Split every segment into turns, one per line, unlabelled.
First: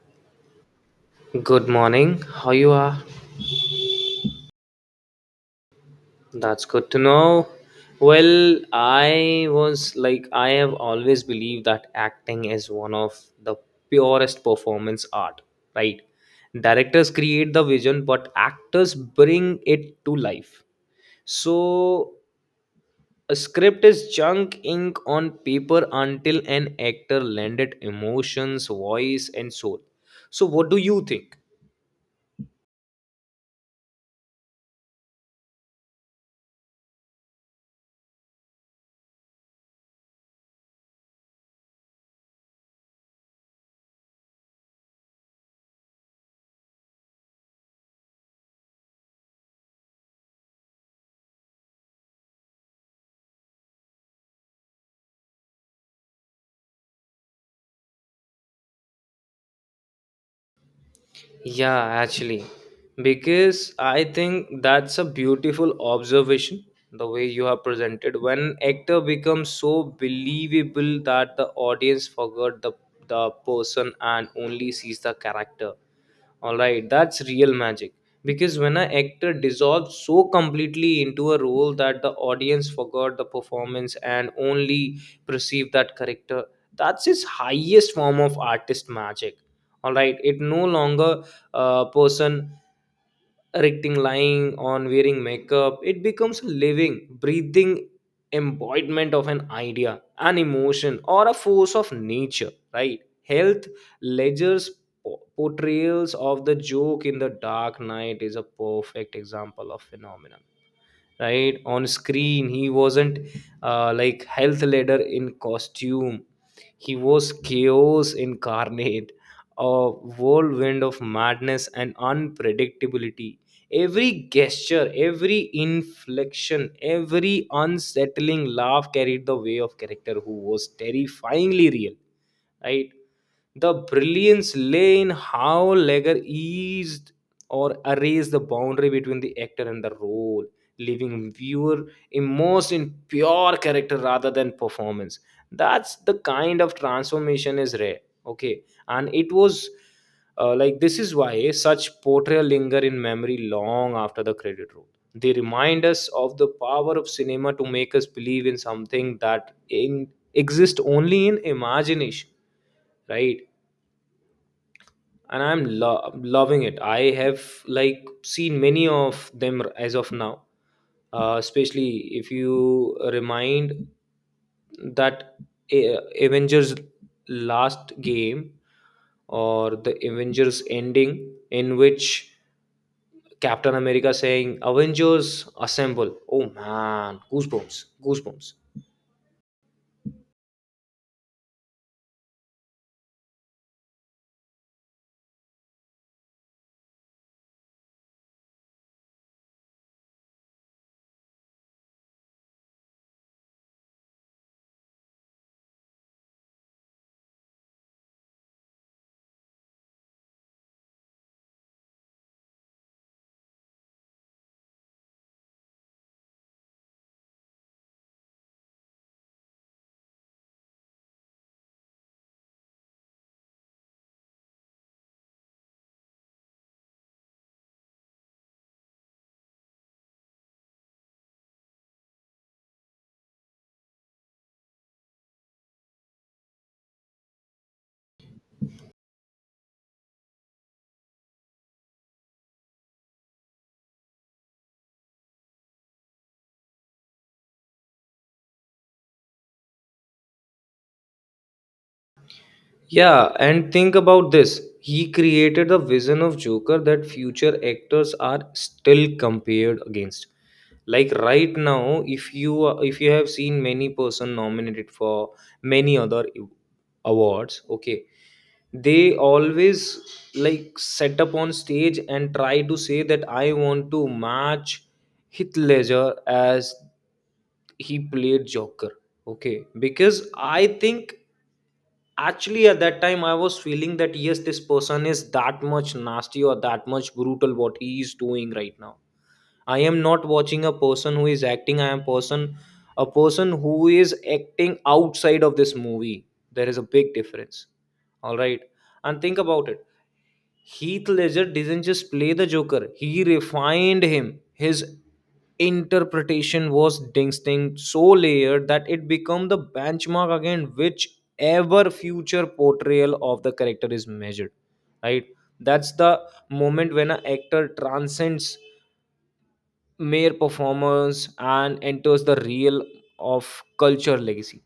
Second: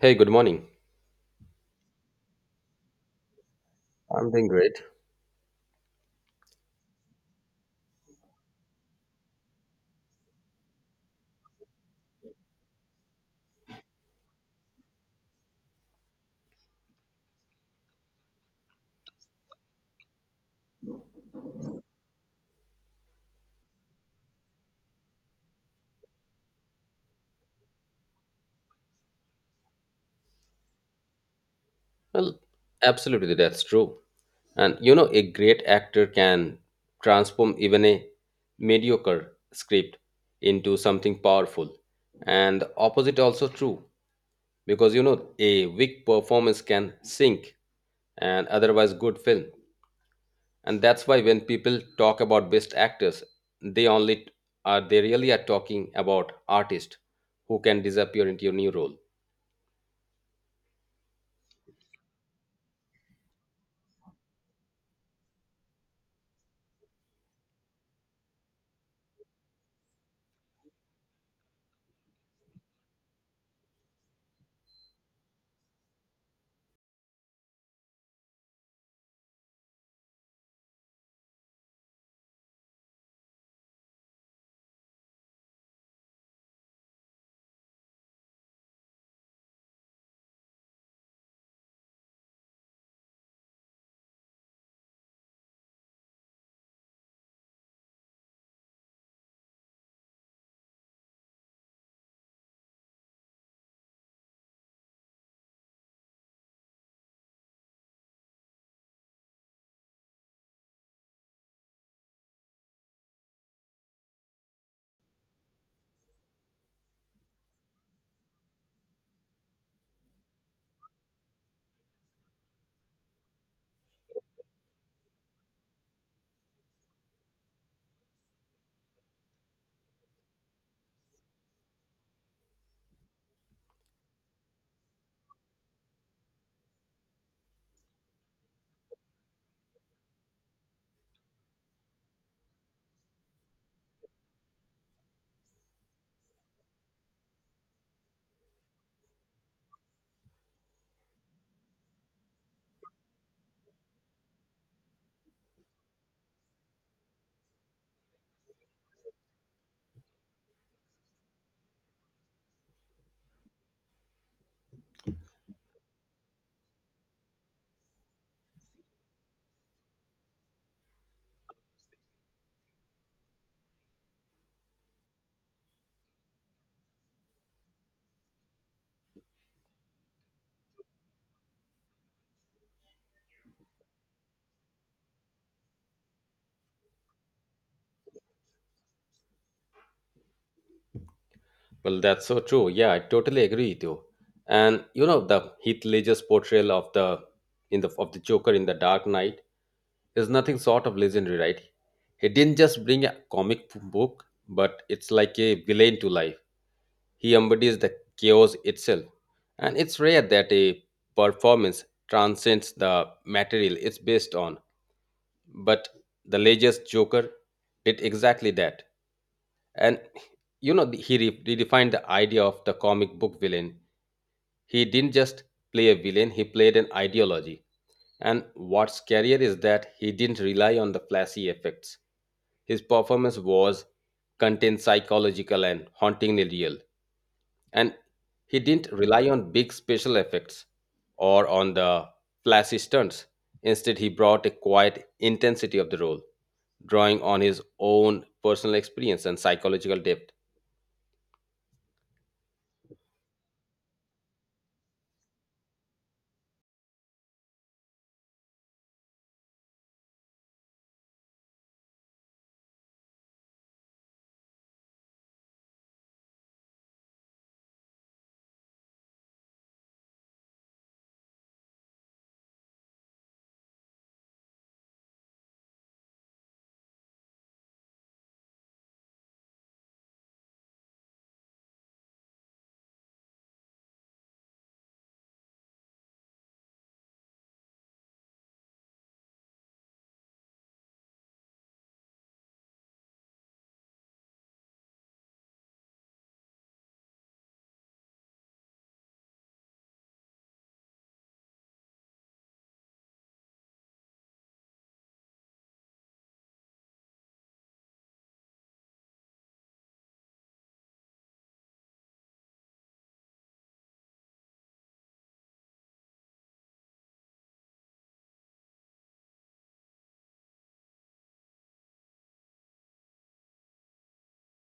Hey, good morning.
Good morning. How you are?
I'm doing great.
That's good to know. Well, I was like I have always believed that acting is one of the purest performance art, right? Directors create the vision, but actors bring it to life. So a script is junk ink on paper until an actor lend it emotions, voice, and soul. So what do you think?
Well, absolutely, that's true. And a great actor can transform even a mediocre script into something powerful. And the opposite also true, because a weak performance can sink an otherwise good film. And that's why when people talk about best actors, they only they really are talking about artists who can disappear into a new role.
Yeah, actually, because I think that's a beautiful observation the way you have presented when actor becomes so believable that the audience forgot the person and only sees the character. All right, that's real magic because when an actor dissolves so completely into a role that the audience forgot the performance and only perceive that character, that's his highest form of artist magic. All right, it no longer person erecting lying on wearing makeup it becomes a living breathing embodiment of an idea an emotion or a force of nature, right? Health ledgers portrayals of the joke in the dark night is a perfect example of phenomenon, right? On screen he wasn't like health leader in costume, he was chaos incarnate, a whirlwind of madness and unpredictability. Every gesture, every inflection, every unsettling laugh carried the way of character who was terrifyingly real, right? The brilliance lay in how Legger eased or erased the boundary between the actor and the role, leaving viewer immersed in pure character rather than performance. That's the kind of transformation is rare. Okay, and it was like this is why such portrayal linger in memory long after the credit roll. They remind us of the power of cinema to make us believe in something that in, exists only in imagination, right? And I'm loving it. I have like seen many of them as of now, especially if you remind that Avengers last game or the Avengers ending in which Captain America saying, Avengers assemble. Oh man, goosebumps, goosebumps.
Well, that's so true. Yeah, I totally agree with you. And you know the Heath Ledger's portrayal of the Joker in the Dark Knight is nothing sort of legendary, right? He didn't just bring a comic book, but it's like a villain to life. He embodies the chaos itself, and it's rare that a performance transcends the material it's based on. But the Ledger's Joker did exactly that. And you know, he redefined the idea of the comic book villain. He didn't just play a villain, he played an ideology. And what's scarier is that he didn't rely on the flashy effects. His performance was contained psychological and hauntingly real. And he didn't rely on big special effects or on the flashy stunts. Instead, he brought a quiet intensity of the role, drawing on his own personal experience and psychological depth.
Yeah, and think about this. He created the vision of Joker that future actors are still compared against. Like right now, if you have seen many person nominated for many other awards, okay, they always like set up on stage and try to say that I want to match Heath Ledger as he played Joker. Okay, because I think actually at that time I was feeling that yes, this person is that much nasty or that much brutal what he is doing right now. I am not watching a person who is acting, I am person, a person who is acting outside of this movie. There is a big difference, all right? And think about it, Heath Ledger didn't just play the Joker, he refined him. His interpretation was distinct so layered that it become the benchmark again whichever future portrayal of the character is measured, right? That's the moment when an actor transcends mere performers and enters the real of culture legacy.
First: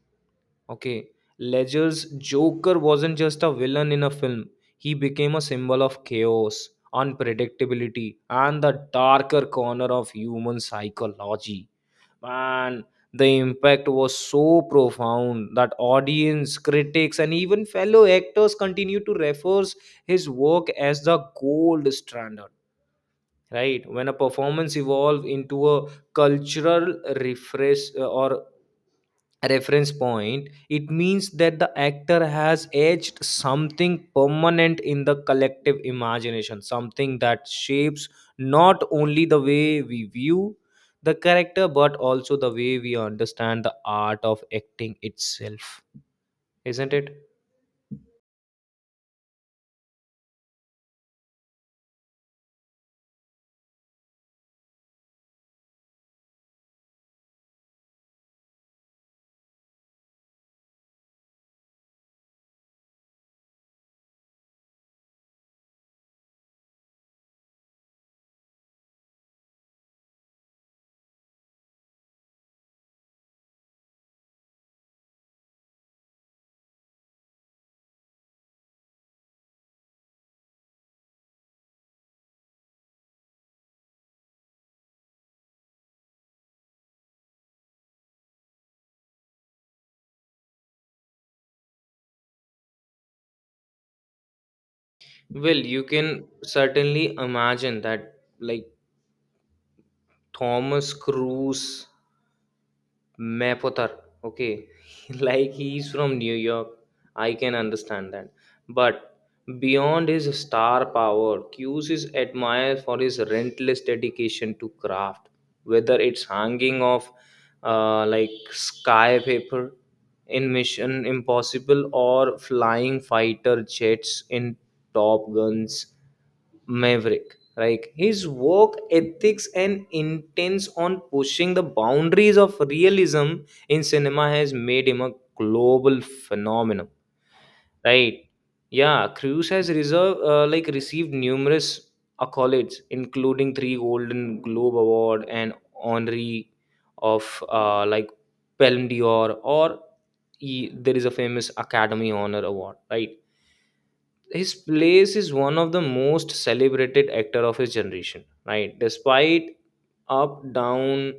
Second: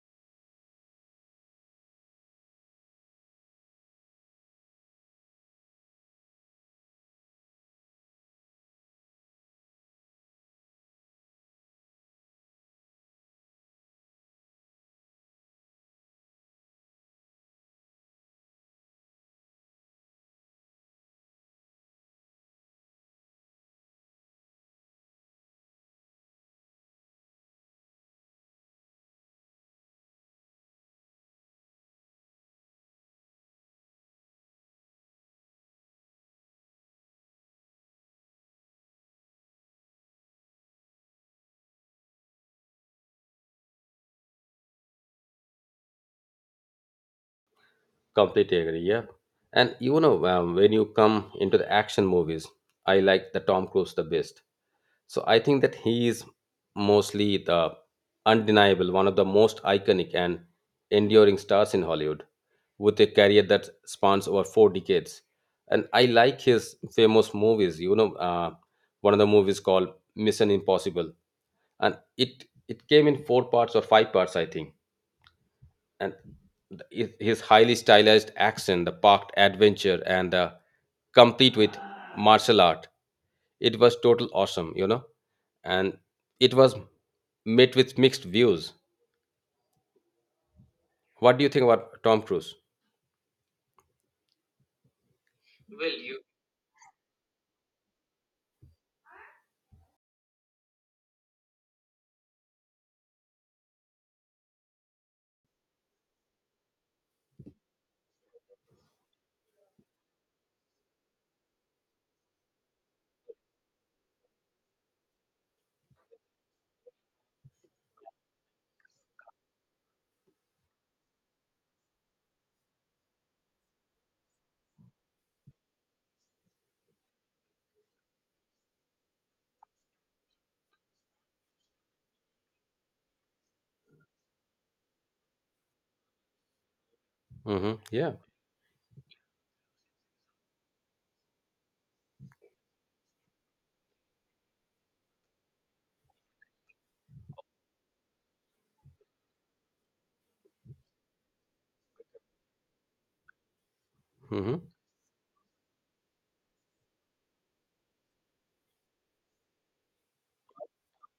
Okay, Ledger's Joker wasn't just a villain in a film, he became a symbol of chaos, unpredictability, and the darker corner of human psychology. Man, the impact was so profound that audience, critics, and even fellow actors continue to refer his work as the gold standard, right? When a performance evolves into a cultural refresh or reference point, it means that the actor has edged something permanent in the collective imagination, something that shapes not only the way we view the character but also the way we understand the art of acting itself, isn't it?
Completely agree. Yeah, and when you come into the action movies, I like the Tom Cruise the best. So I think that he is mostly the undeniable one of the most iconic and enduring stars in Hollywood, with a career that spans over four decades. And I like his famous movies. You know, one of the movies called Mission Impossible, and it came in four parts or five parts, I think, and his highly stylized action, the parked adventure, and the complete with martial art. It was total awesome, you know, and it was met with mixed views. What do you think about Tom Cruise?
Well, you can certainly imagine that like Thomas Cruise Mapother. Okay, like he's from New York. I can understand that. But beyond his star power, Q's is admired for his relentless dedication to craft, whether it's hanging off like sky paper in Mission Impossible or flying fighter jets in Top Guns. Maverick. Like his work ethics and intents on pushing the boundaries of realism in cinema has made him a global phenomenon.
Hmm. Yeah.
Right? Yeah, Cruz has reserved like received numerous accolades, including three Golden Globe Award and honorary of like Palme d'Or, or he, there is a famous Academy Honor Award. Right? His
Hmm.
place is one of the most celebrated actor of his generation, right? Despite up down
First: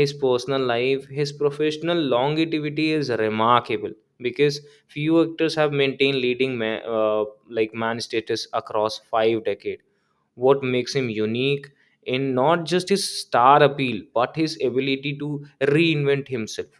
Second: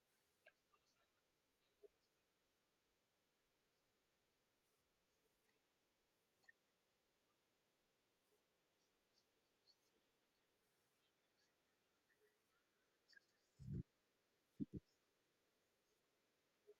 his personal life, his professional longevity is remarkable because few actors have maintained leading like man status across 5 decades. What makes him unique in not just his star appeal but his ability to reinvent himself,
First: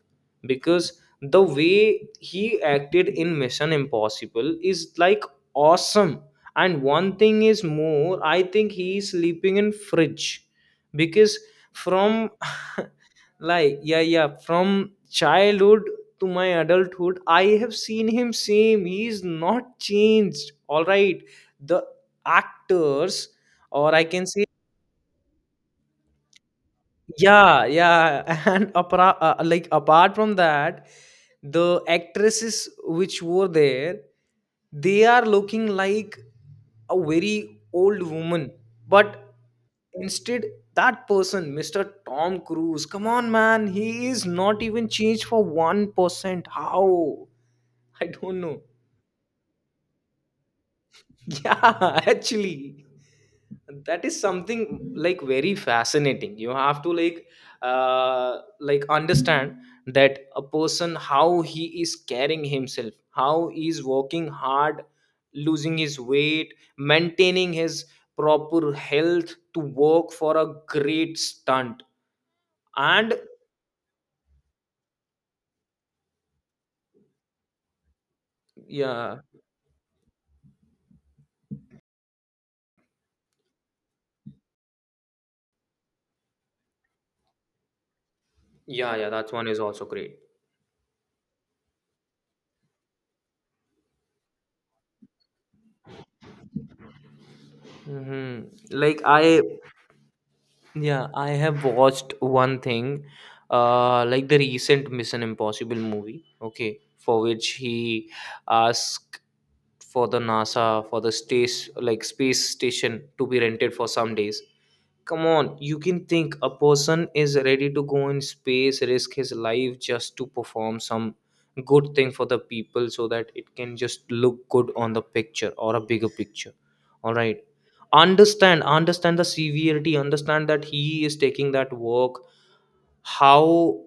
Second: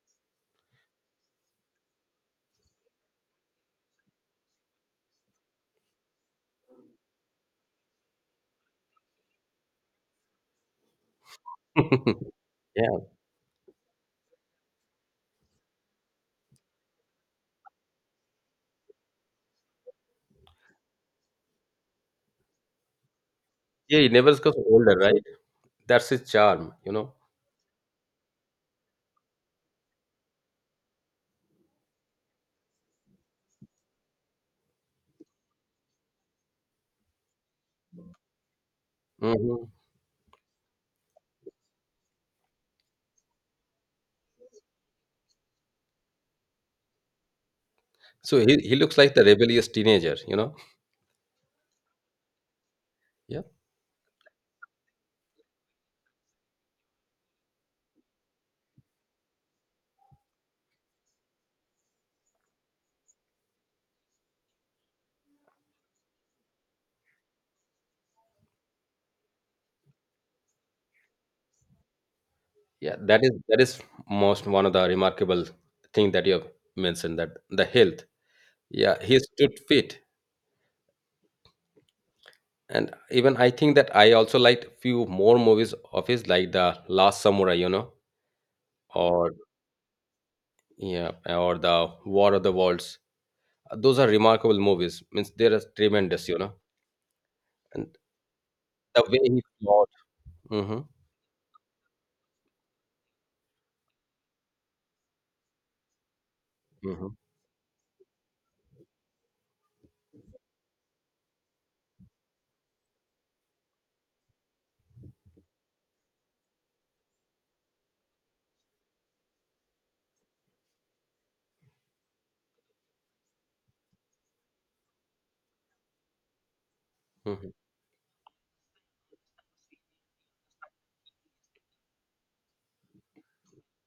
because the way he acted in Mission Impossible is like awesome. And one thing is more, I think he is sleeping in fridge because from
Yeah.
like yeah, from childhood to my adulthood I have seen him same, he's not changed. All right, the actors, or
Yeah.
I
He
can
never
say
gets older, right? That's his charm, you know.
yeah, yeah, and apart, like apart from that, the actresses which were there, they are looking like a very old woman. But
Hmm.
instead, that person, Mr. Tom Cruise, come on, man, he is not even changed for 1%. How? I
So
don't
he,
know.
he looks like the rebellious teenager, you know.
Yeah, actually,
Yeah.
that is something like very fascinating. You have to like understand that a person how he is carrying himself, how he is working hard, losing his weight, maintaining his proper health to work for a great stunt.
Yeah.
And
That is most one of the remarkable thing that you have mentioned, that the health. Yeah,
yeah,
he stood fit. And even I think that I also liked few more movies of his, like the Last Samurai, you know,
yeah, yeah,
or
that one is also great.
yeah, or the War of the Worlds. Those are remarkable movies. Means they are tremendous, you know. And
Hmm. Like
the way
I,
he fought. Mm-hmm,
yeah, I have watched one thing, like the recent Mission Impossible movie, okay,
mm-hmm,
for which he asked for the NASA for the space like space station to be rented for some days. Come on, you can think a person is ready to go in space, risk his life just to perform some good thing for the people so that it can just look good on the picture or a bigger picture. All right.
mm-hmm.
Understand, understand the severity, understand that he is taking that work how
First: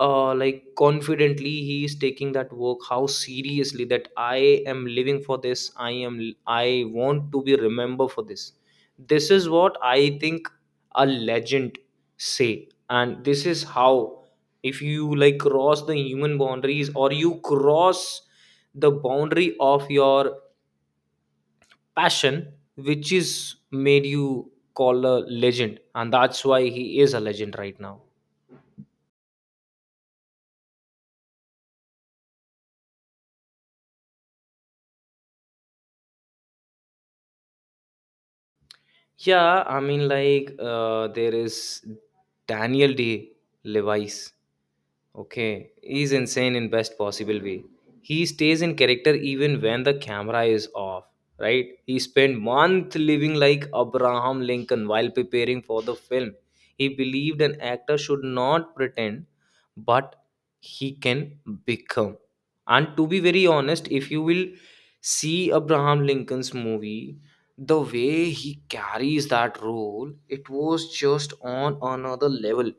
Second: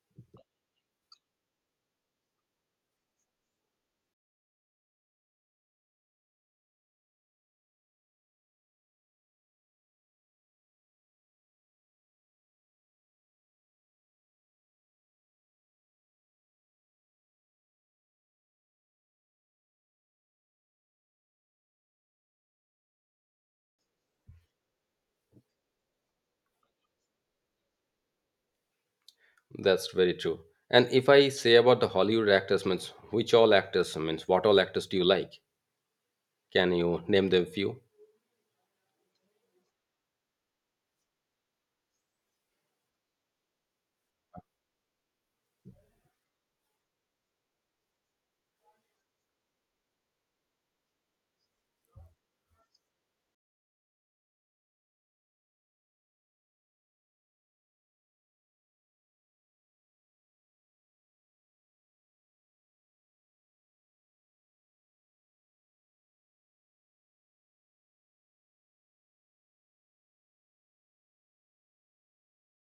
confidently he is taking that work, how seriously that I am living for this, I am I want to be remembered for this. This is what I think a legend say, and this is how if you like cross the human boundaries or you cross the boundary of your passion which is made you call a legend, and that's why he is a legend right now.
That's very true. And if I say about the Hollywood actors, means which all actors, means what all actors do you like? Can you name them few?
Yeah, I mean, like, there is Daniel D. Levi's. Okay, he's insane in best possible way. He stays in character even when the camera is off, right? He spent month living like Abraham Lincoln while preparing for the film. He believed an actor should not pretend, but he can become. And to be very honest, if you will see Abraham Lincoln's movie, the way he carries that role, it was just on another level.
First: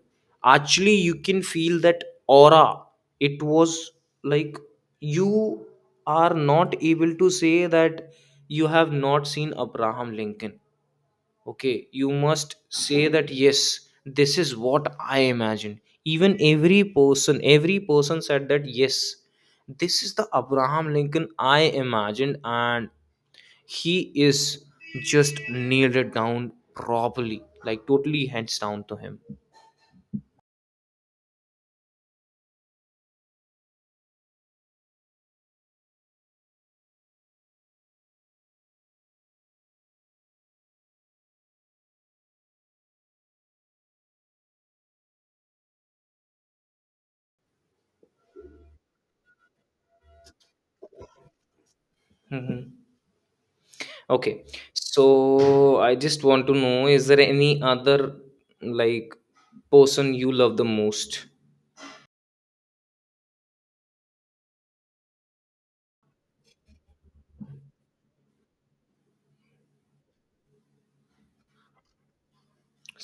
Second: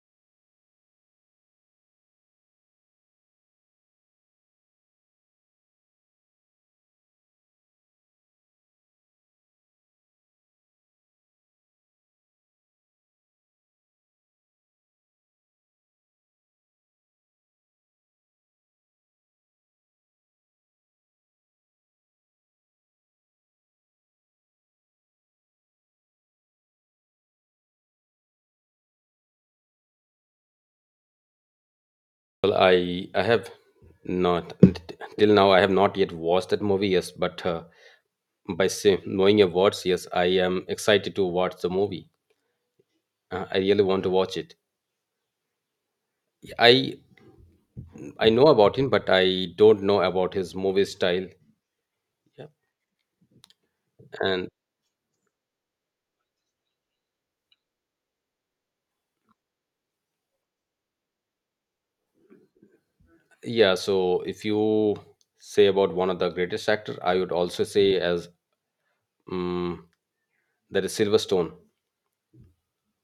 Actually you can feel that aura, it was like you are not able to say that you have not seen Abraham Lincoln. Okay, you must say that yes, this is what I imagined. Even every person said that yes, this is the Abraham Lincoln I imagined, and he is just nailed it down properly, like totally hands down to him.
Well, I have not till now. I have not yet watched that movie. Yes, but by say, knowing your words, yes, I am excited to watch the movie. I really want to watch it. I I know about him, but I don't know about his movie style. Yeah.
Mhm. Okay.
And
So I just want to know, is there any other like person you love the most?
yeah, so if you say about one of the greatest actor, I would also say as um, that is Silverstone,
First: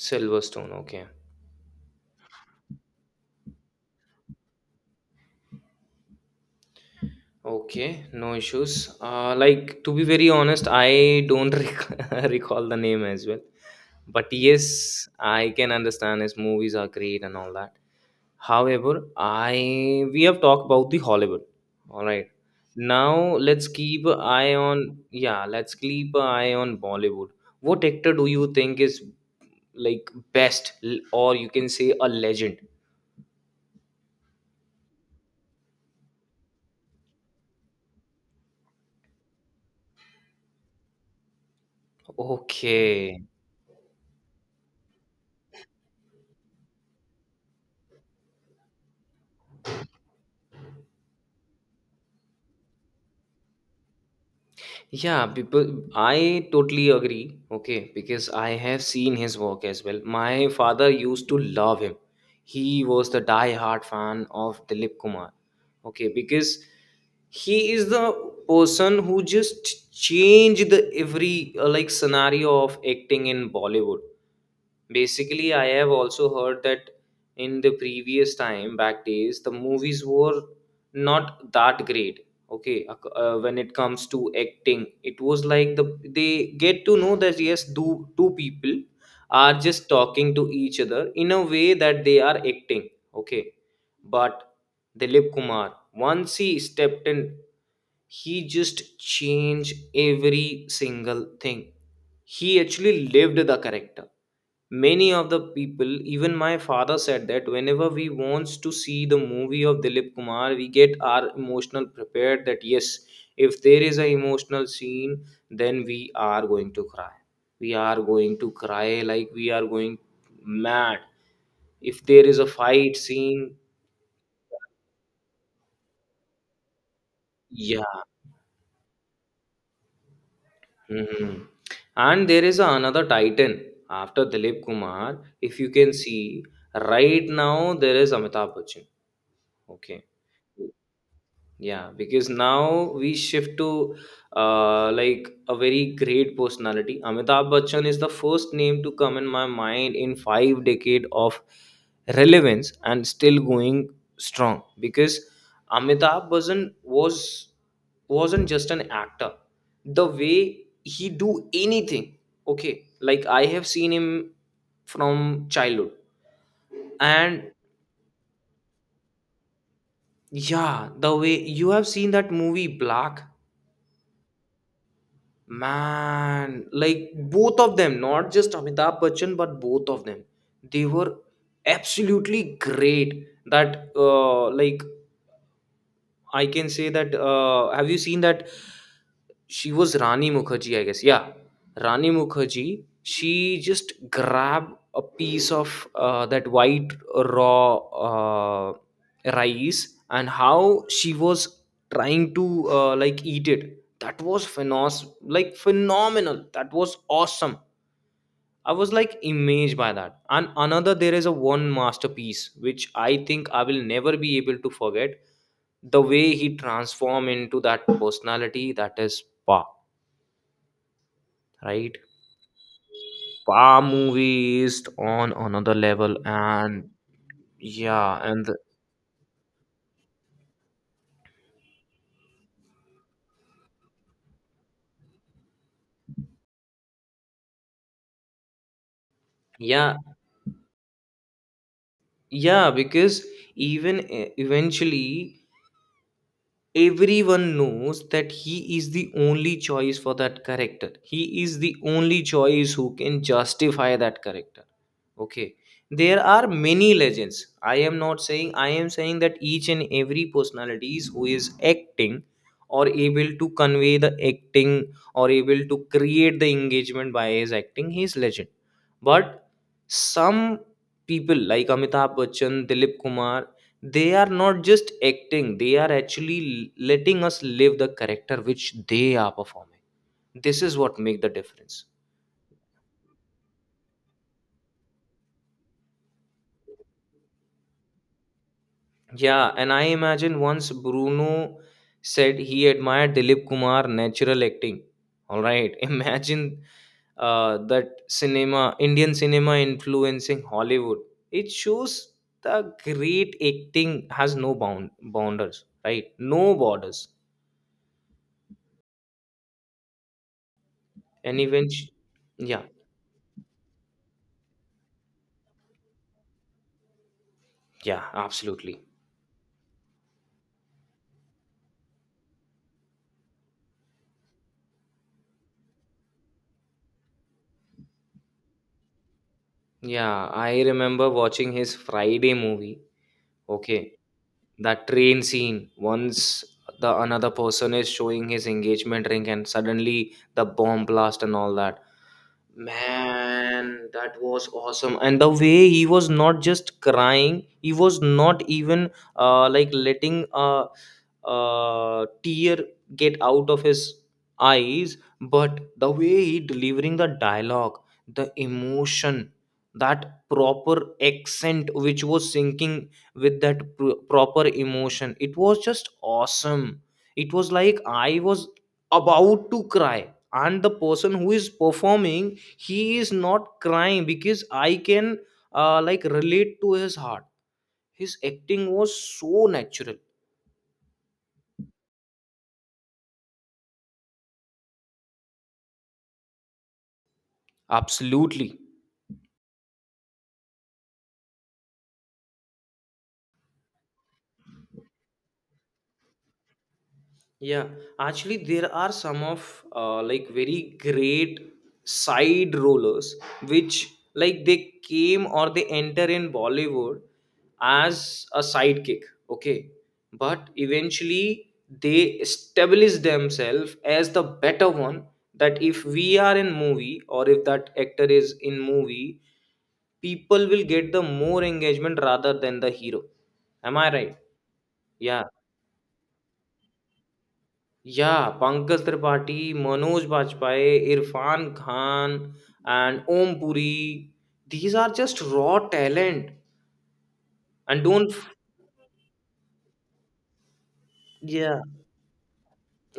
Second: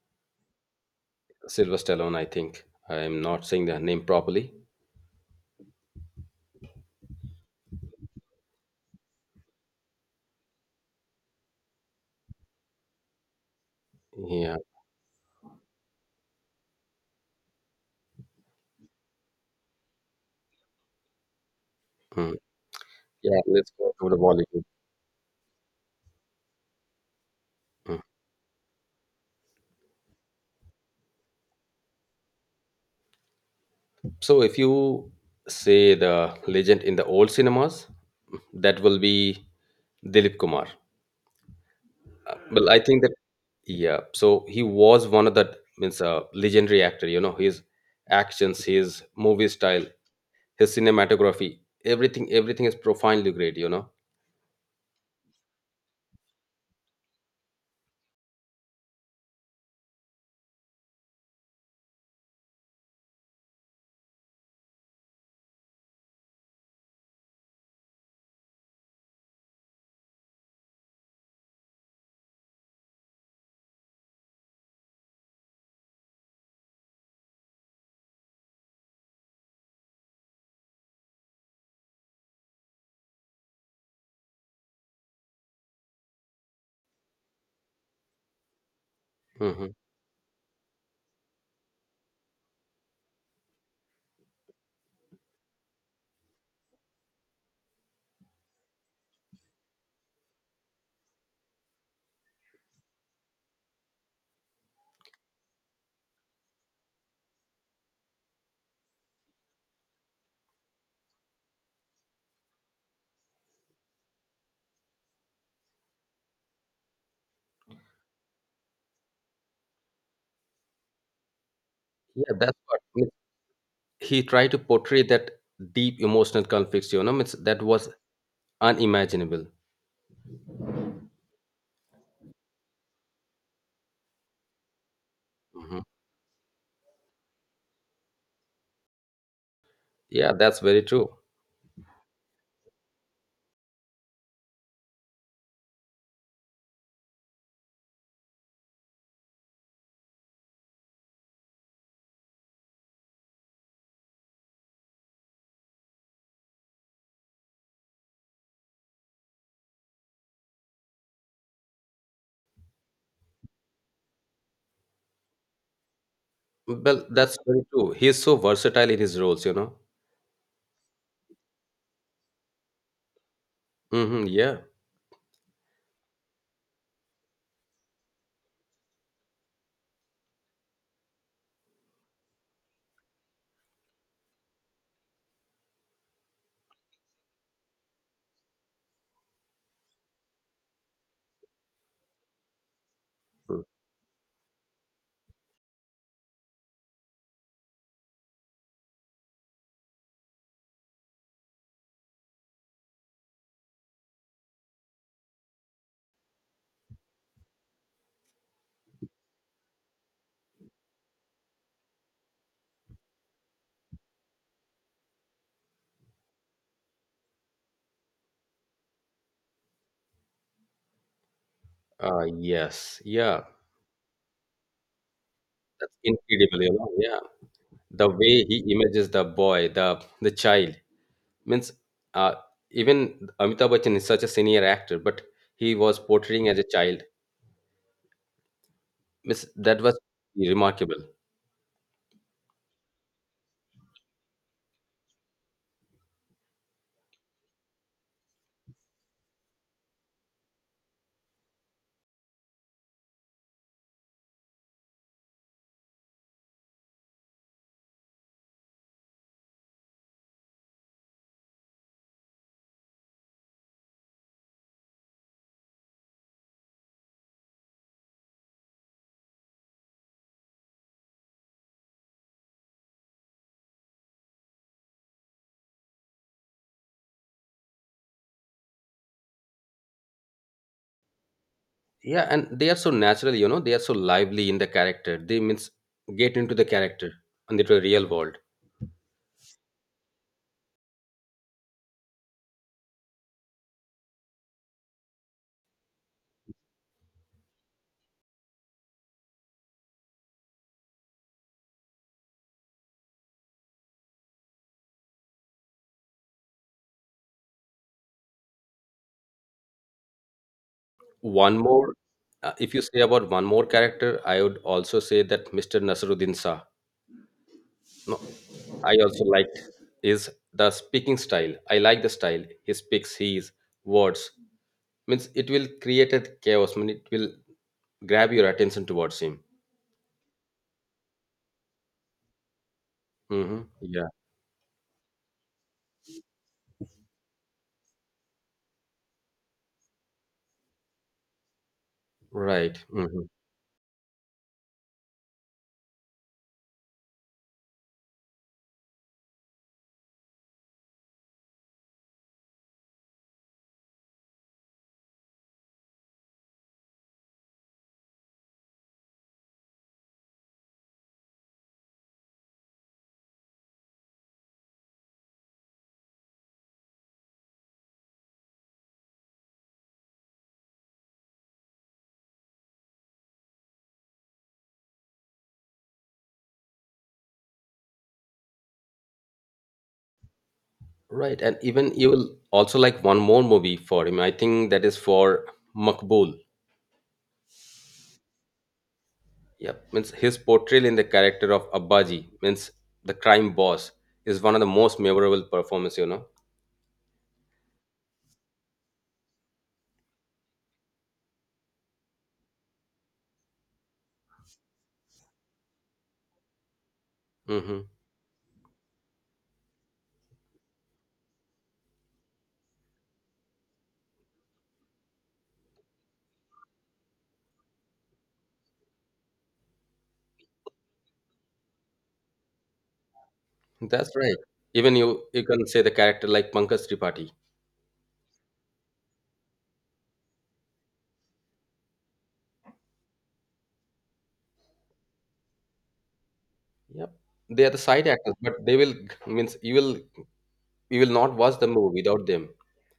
Silverstone, okay.
Silver Stallone. I think I am not saying the name properly.
Okay, no issues. Like to be very honest, I don't recall the name as well. But
Yeah.
yes, I can understand as movies are great and all that. However, I we have talked about the Hollywood. All right.
Mm.
Now
Yeah.
let's
Let's go
keep
to the
an eye
Bollywood.
on yeah, let's keep an eye on Bollywood. What
Mm.
actor do you think is like best or you can say a legend?
So, if you say the legend in the old cinemas, that will be Dilip Kumar. Well, I think that
Okay.
yeah. So he was one of the means a legendary actor. You know his actions, his movie style, his cinematography, everything. Everything is profoundly great. You know.
Yeah, people, I totally agree. Okay, because I have seen his work as well. My father used to love him. He was the die-hard fan of Dilip Kumar. Okay, because he is the person who just changed the every like scenario of acting in Bollywood. Basically, I have also heard that in the previous time back days, the movies were not that great. Okay, when it comes to acting, it was like the they get to know that yes, two people are
Hmm.
just talking to each other in a way that they are acting. Okay, but Dilip Kumar, once he stepped in, he just changed every single thing. He actually lived the character. Many of the people, even my father said that whenever we wants to see the movie of Dilip Kumar, we get our emotional prepared that yes, if there is an emotional scene, then we are going to cry. We are going to cry like we are going mad. If there
Yeah,
is a
that's what I
fight
mean,
scene,
he tried to portray that deep emotional conflicts. You know, means that was
yeah.
unimaginable.
Mhm. And there is another titan after Dilip Kumar. If you
Hmm.
can see right now, there is Amitabh Bachchan. Okay.
Yeah, that's very true.
Yeah, because now we shift to like a very great personality. Amitabh Bachchan is the first name to come in my mind in 5 decade of relevance and still going strong. Because Amitabh Bachchan wasn't just an actor. The way he do anything, okay, like I have seen him from childhood,
Well, that's
and
very true. He is so versatile in his roles, you know.
yeah, the way you have seen that movie Black
Hmm, yeah.
Man, like both of them, not just Amitabh Bachchan, but both of them, they were absolutely great. That like I can say that. Have you seen that? She was Rani Mukherjee, I guess. Yeah, Rani Mukherjee. She
Mm.
just grabbed a piece of that white raw rice and how she was trying to like eat it. That was phenos like phenomenal. That was awesome. I was like amazed by that. And another, there is a one masterpiece which I think I will never be able to forget. The way he transform into that personality that is Pa, right?
Yes. Yeah.
Pa movie is on another
That's
level,
incredible, you
and
know. Yeah. The
yeah,
way
and the,
he images the boy, the child means uh, even Amitabh Bachchan is such a senior actor, but he was portraying as a child. Means that
yeah,
was remarkable.
yeah, because even eventually everyone knows that he is the only choice for that character. He is the only choice who can justify that character. Okay, there are many legends. I am not saying, I am saying that each and every personalities who is acting or able to convey the acting or able to create the engagement by his acting, he is legend. But some people like Amitabh Bachchan, Dilip Kumar, they are not just acting, they are actually letting us live the character which they are performing. This is what make the difference.
Yeah, and they are so natural, you know. They are so lively in the character. They means get into the character and into the real world.
Yeah, and I imagine once Bruno said he admired Dilip Kumar natural acting. All right, imagine that cinema, Indian cinema influencing Hollywood. It shows the great acting has no bounders, right? No borders, and
One
eventually,
more,
yeah,
if you say about one more character, I would also say that Mr. Nasruddin Shah.
yeah,
No,
absolutely.
I also liked is the speaking style. I like the style he speaks. His words means it will create a chaos. I mean, it will grab your attention towards him.
Yeah, I remember watching his Friday movie.
Hmm.
Okay,
Yeah,
that train scene once the another person is showing his engagement ring and suddenly the bomb blast and all that.
right. Hmm.
Man, that was awesome. And the way he was not just crying, he was not even like letting a tear get out of his eyes, but the way he delivering the dialogue, the emotion, that proper accent which was syncing with that proper emotion, it was just awesome. It was like I was about to cry, and the person who is performing he is not crying because I can like relate to his heart, his acting was so natural.
Right, and even you will also like one more movie for him. I think that is for Makbul.
Absolutely.
Yep. Means his portrayal in the character of Abbaji, means the crime boss, is one of the most memorable performance, you know.
Yeah, actually, there are some of like very great side rollers which like they came or they enter in Bollywood
Hmm.
as a sidekick, okay? But eventually they establish themselves as the better one that if we are in movie or if that actor is in movie, people will get the more engagement rather than the hero. Am I
That's
right?
right. Even
Yeah.
you can say the character like Pankaj Tripathi.
Yeah, Pankaj Tripathi, Manoj Bajpayee, Irfan Khan, and Om Puri. These are just raw talent.
Yep. They are the
And
side
don't, f-
actors, but they will means you will not
yeah,
watch the movie without them.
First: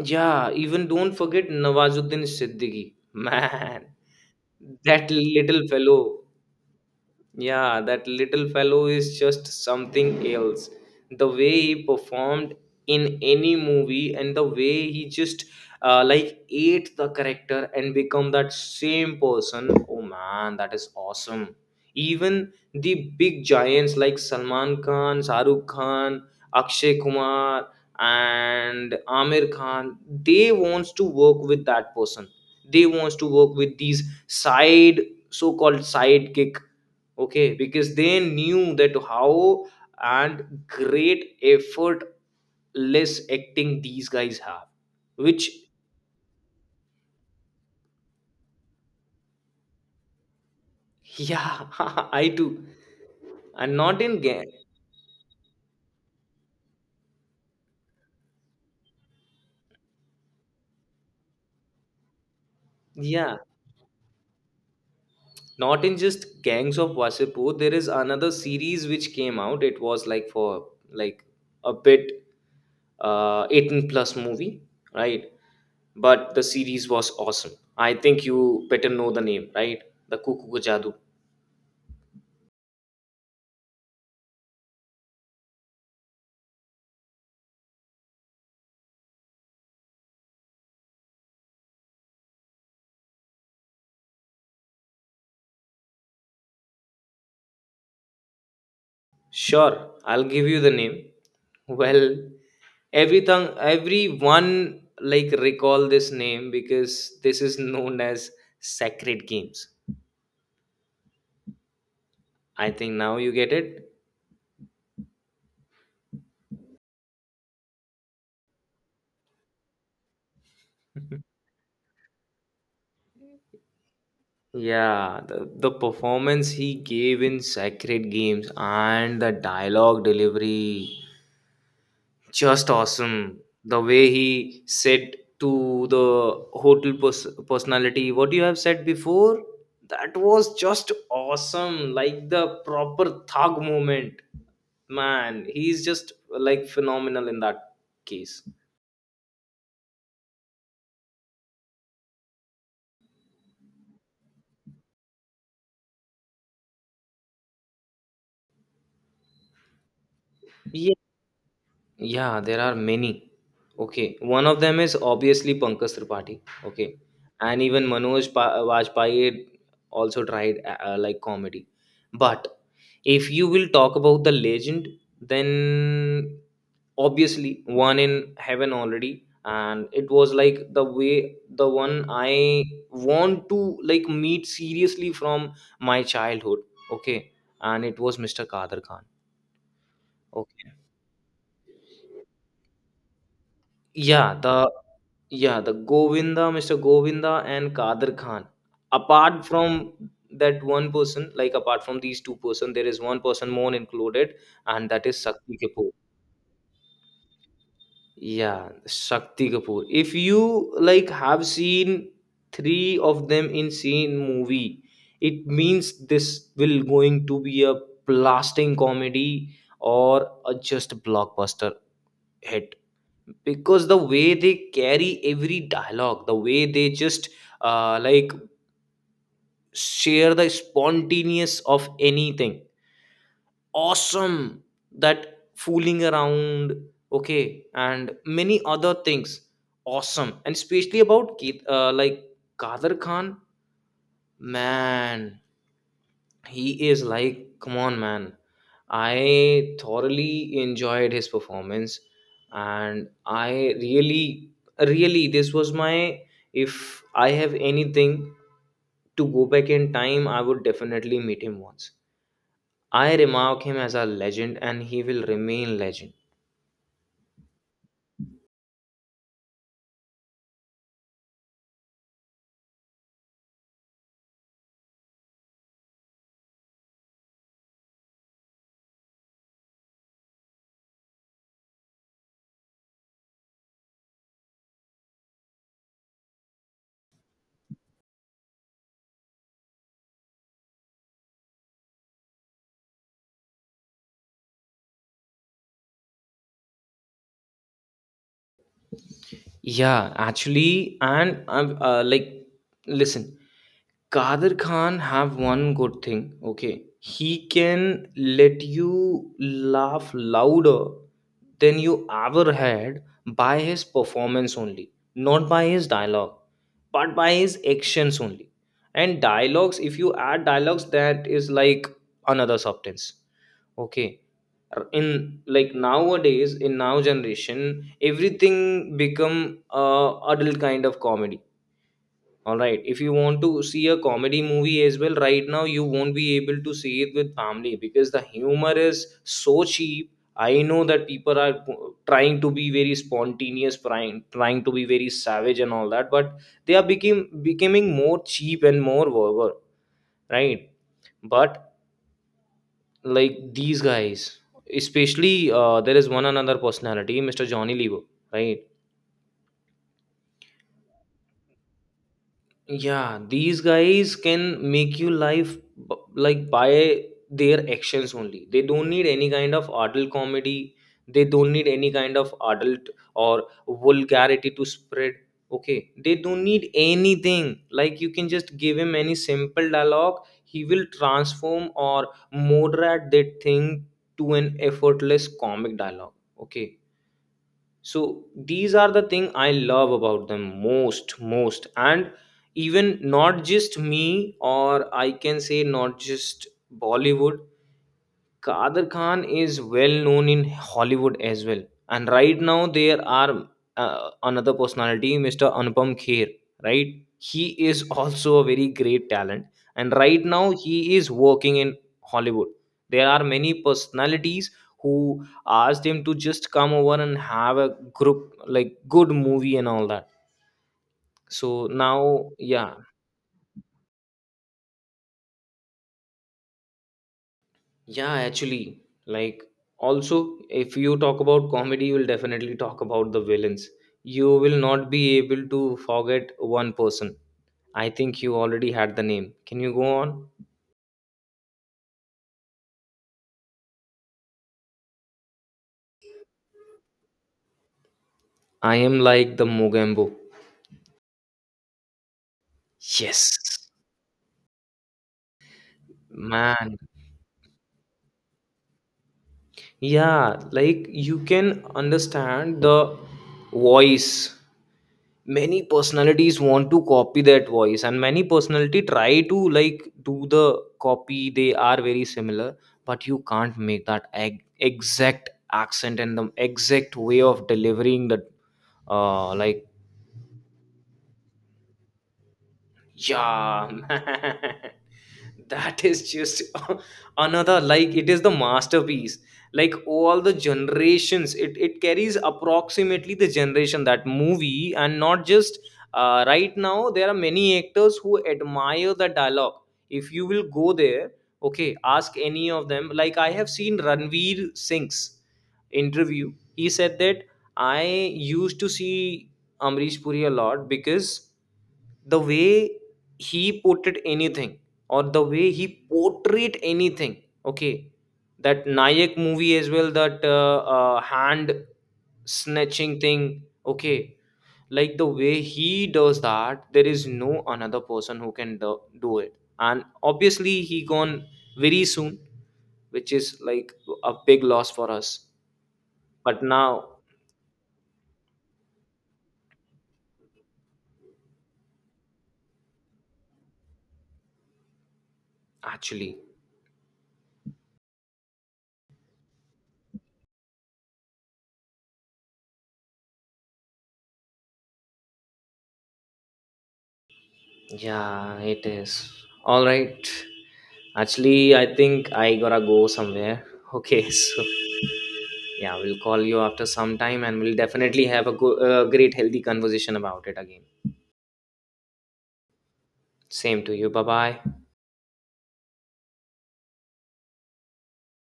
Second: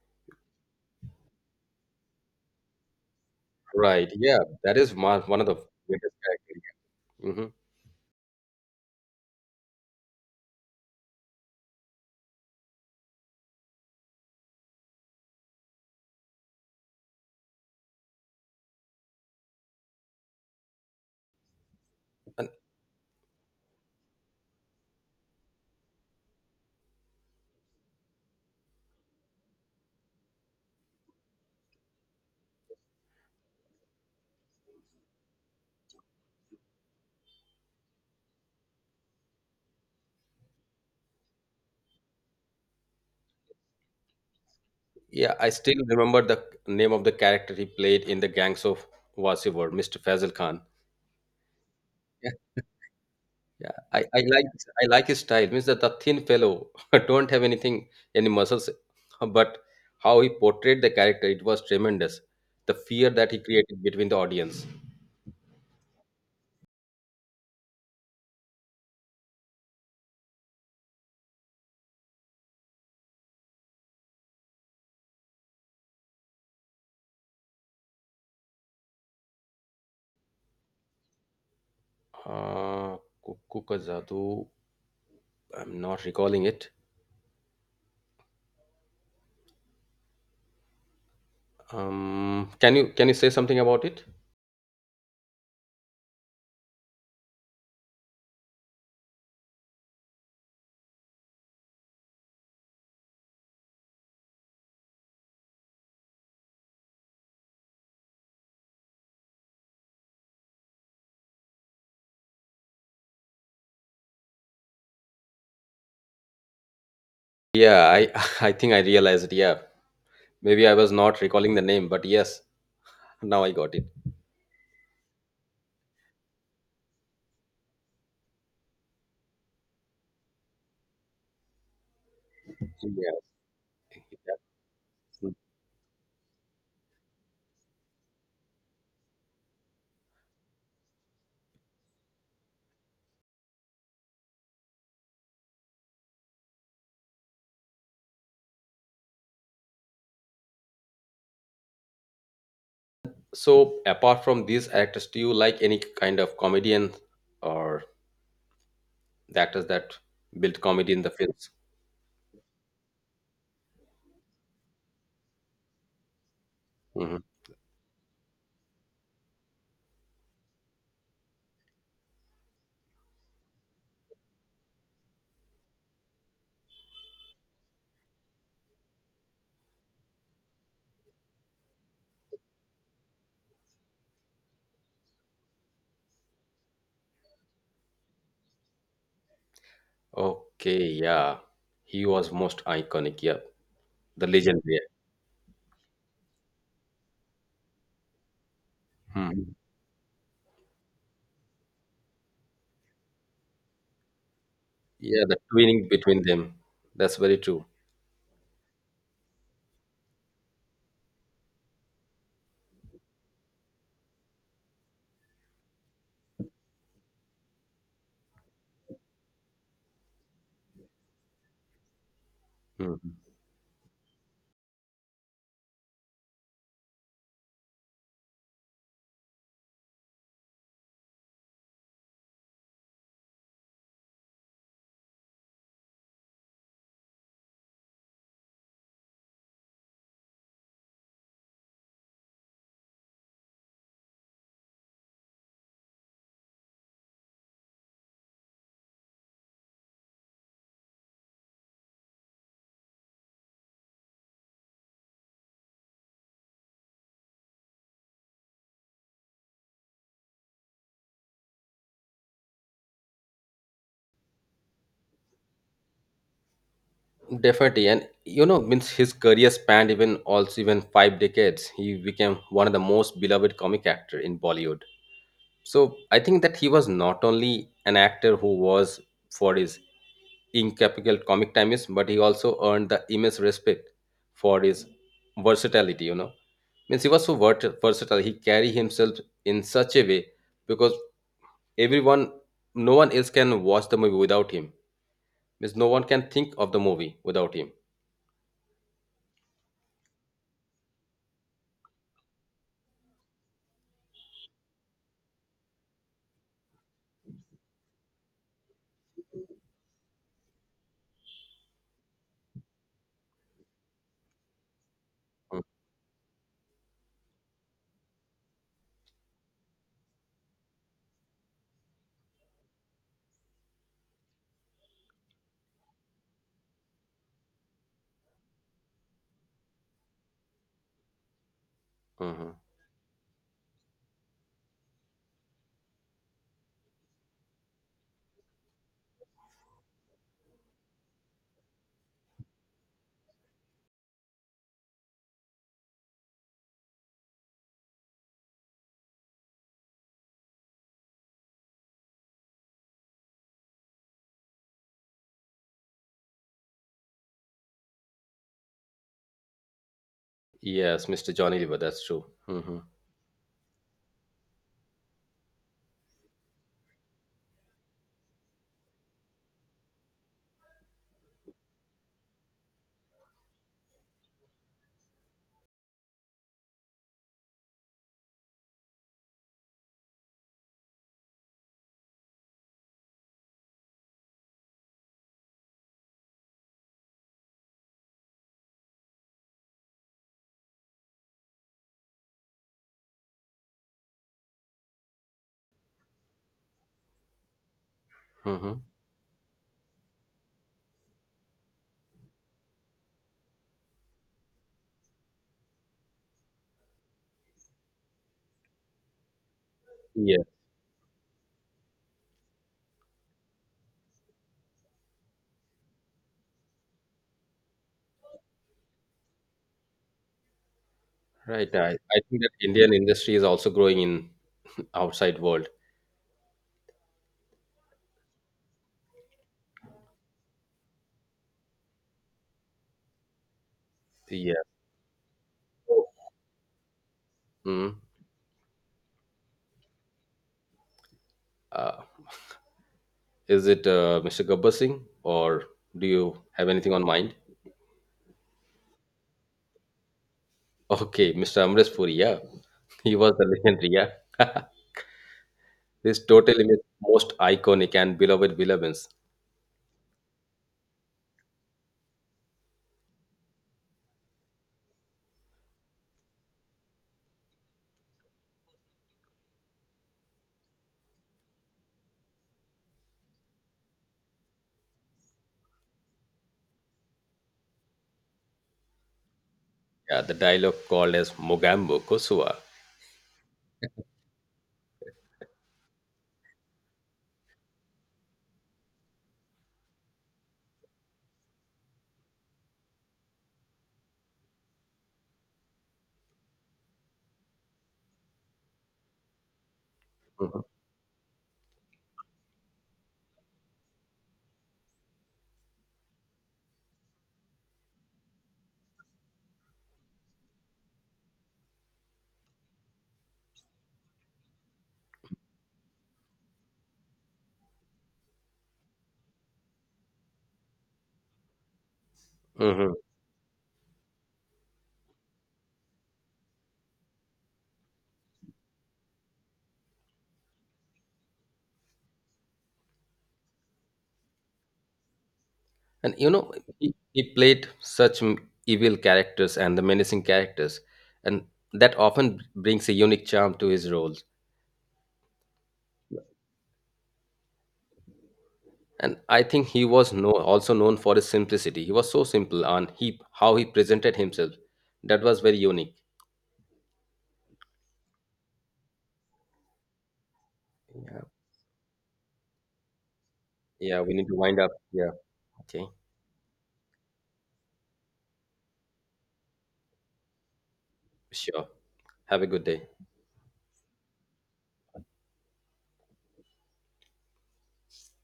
yeah, even don't forget Nawazuddin Siddiqui. Man,
Right. Yeah. That is
that
one of the
little
greatest
fellow.
characters. Hmm.
Yeah, that little fellow is just something else. The way he performed in any movie and the way he just like ate the character and become that same person. Oh man, that is awesome.
And
Even the big giants like Salman Khan, Shahrukh Khan, Akshay Kumar and Amir Khan, they wants to work with that person. They wants to work with these side so-called sidekick, okay, because they knew that how and great effortless acting these guys have.
yeah,
Which
I still remember the name of the character he played in the Gangs of Wasiwar, Mr. Fazil Khan.
yeah, I
Yeah.
too,
Yeah,
and
I,
not in
I like
gang,
I like his style. Means that the thin fellow don't have anything any muscles, but how he portrayed the character, it was tremendous. The fear that
yeah,
he created between the audience.
not in just Gangs of Wasipur, there is another series which came out. It was like for like a bit 18 plus movie, right? But the series was awesome. I think you better know the name, right? The Cuckoo Ka Jadu.
Uh, Kukku Ka Jadoo, I'm not recalling it. Can you say something about it?
Sure, I'll give you the name. Well, everything, everyone like recall this name because this is known as Sacred Games. I think now you get it.
Yeah, I I think I realized. Yeah, maybe I was not recalling the name, but yes, now I got it.
Yeah, the performance he gave in Sacred Games and the dialogue delivery, just
Yeah.
awesome. The way he said to the hotel personality what you have said before, that was just awesome, like the proper thug moment. Man, he's just like phenomenal in that case.
So apart from these actors, do you like any kind of comedian or the actors that built comedy in the films.
Yeah, there are many. Okay, one of them is obviously Pankaj Tripathi. Okay,
Mhm.
and even Vajpayee also tried like comedy. But if you will talk about the legend, then obviously one in heaven already, and it was like the way the one I want to like meet seriously from my childhood. Okay, and it was Mr. Kader Khan. Okay?
Okay, yeah, he was most iconic. Yeah, the
Yeah, the
legendary.
yeah, the Govinda, Mr. Govinda and Kadir Khan. Apart
Mhm.
from that one person, like apart from these two-person, there is one person more included, and that is
Yeah, the
Shakti Kapoor.
twinning between them. That's very true.
Yeah, Shakti Kapoor. If you like have seen three of them in same movie, it means this will going to be a blasting comedy or a just blockbuster hit,
Mhm.
because the way they carry every dialogue, the way they just like share the spontaneous of anything, awesome, that fooling around, okay, and many other things, awesome. And especially about Keith, like Kader Khan, man, he is like, come on man, I thoroughly enjoyed his performance, and I really, really, this was my, if I have anything to go back in time, I would definitely meet him once. I remark him as a legend and he will remain legend.
Definitely, and you know, means his career spanned even also even five decades. He became one of the most beloved comic actor in Bollywood. So I think that he was not only an actor who was for his in capital comic times, but he also earned the immense respect for his versatility. You know, means he was so versatile. He carried himself in such a way because everyone, no one else can watch the movie without him. Means no one can think of the movie without him.
Yeah, actually, and I'm like listen, Kadir Khan have one good thing. Okay, he can let you laugh louder than you ever had by his performance only, not by his dialogue, but by his actions only. And dialogues, if you add dialogues, that is like another substance. Okay, in like nowadays in now generation, everything become adult kind of comedy.
Mhm.
All right, if you want to see a comedy movie as well right now, you won't be able to see it with family because the humor is so cheap. I know that people are trying to be very spontaneous, trying to be very savage and all that, but they are became becoming more cheap and more vulgar, right? But like these guys, especially there is one another personality, Mr. Johnny Lever, right?
Yes, Mr. Johnny Lever, that's true. Hmm.
Yeah, these guys can make you life like by their actions only. They don't need any kind of adult comedy, they don't need any kind of adult or vulgarity to spread. Okay, they don't need anything, like you can just give him any simple dialogue, he will transform or moderate that thing to an effortless comic dialogue. Okay, so these are the thing I love about them most. And even not just me, or I can say not just Bollywood,
Hmm.
Kadir Khan is well known in Hollywood as well. And right now there are another personality, Mr. Anupam Kher, right? He is also a very great talent. And right
Yeah,
now he is working in Hollywood. There are many personalities who asked him to just come over and have a group like good movie and all that. So
right. I
now,
think that
yeah,
Indian industry is also growing in outside world.
yeah, actually, like also, if you talk about comedy, you'll definitely talk about the villains. You will
Yeah.
not be able to
So,
forget one person.
mm,
I think you already had the name. Can you go on?
uh, is it Mr. Gabbar Singh or do you have anything on mind?
I am like the Mogambo.
Okay, Mr. Amresh Puri, yeah. He was
Yes,
the legendary, yeah. This totally
man.
most iconic and beloved Willemins.
Yeah, like you can understand the voice. Many personalities want to copy that voice and many personality try to like do the copy, they are very similar, but you can't make that exact accent and the exact way of delivering the like,
Yeah, the dialogue called as Mogambo Kosua.
yeah, man. That is just another, like, it is the masterpiece. Like all the generations, it carries approximately the generation that movie, and not just right now. There are many actors who admire the dialogue. If you will
Mhm.
go there, okay, ask any of them. Like I have seen Ranveer Singh's interview. He said that I used to see Amrish Puri a lot, because the way he portrayed anything or the way he portrayed anything. Okay, that Nayak movie as well, that hand
Mhm.
snatching thing. Okay, like the way he does that, there is no another person who can do it. And obviously, he gone very soon, which is like a big loss for us.
And you
But
know,
now,
he played such evil characters and the menacing characters, and that often brings a unique charm to his roles.
actually.
And I think he was no, also known for his simplicity. He was so simple, and he how he presented himself, that was very unique.
Yeah, it is. All right.
Yeah,
Actually, I think I gotta go somewhere.
yeah,
Okay,
we need to
so
wind up. Yeah.
yeah,
Okay.
we'll call you after some time and we'll definitely have a great, healthy conversation about it again.
Sure. Have a good day.
Same to you. Bye bye.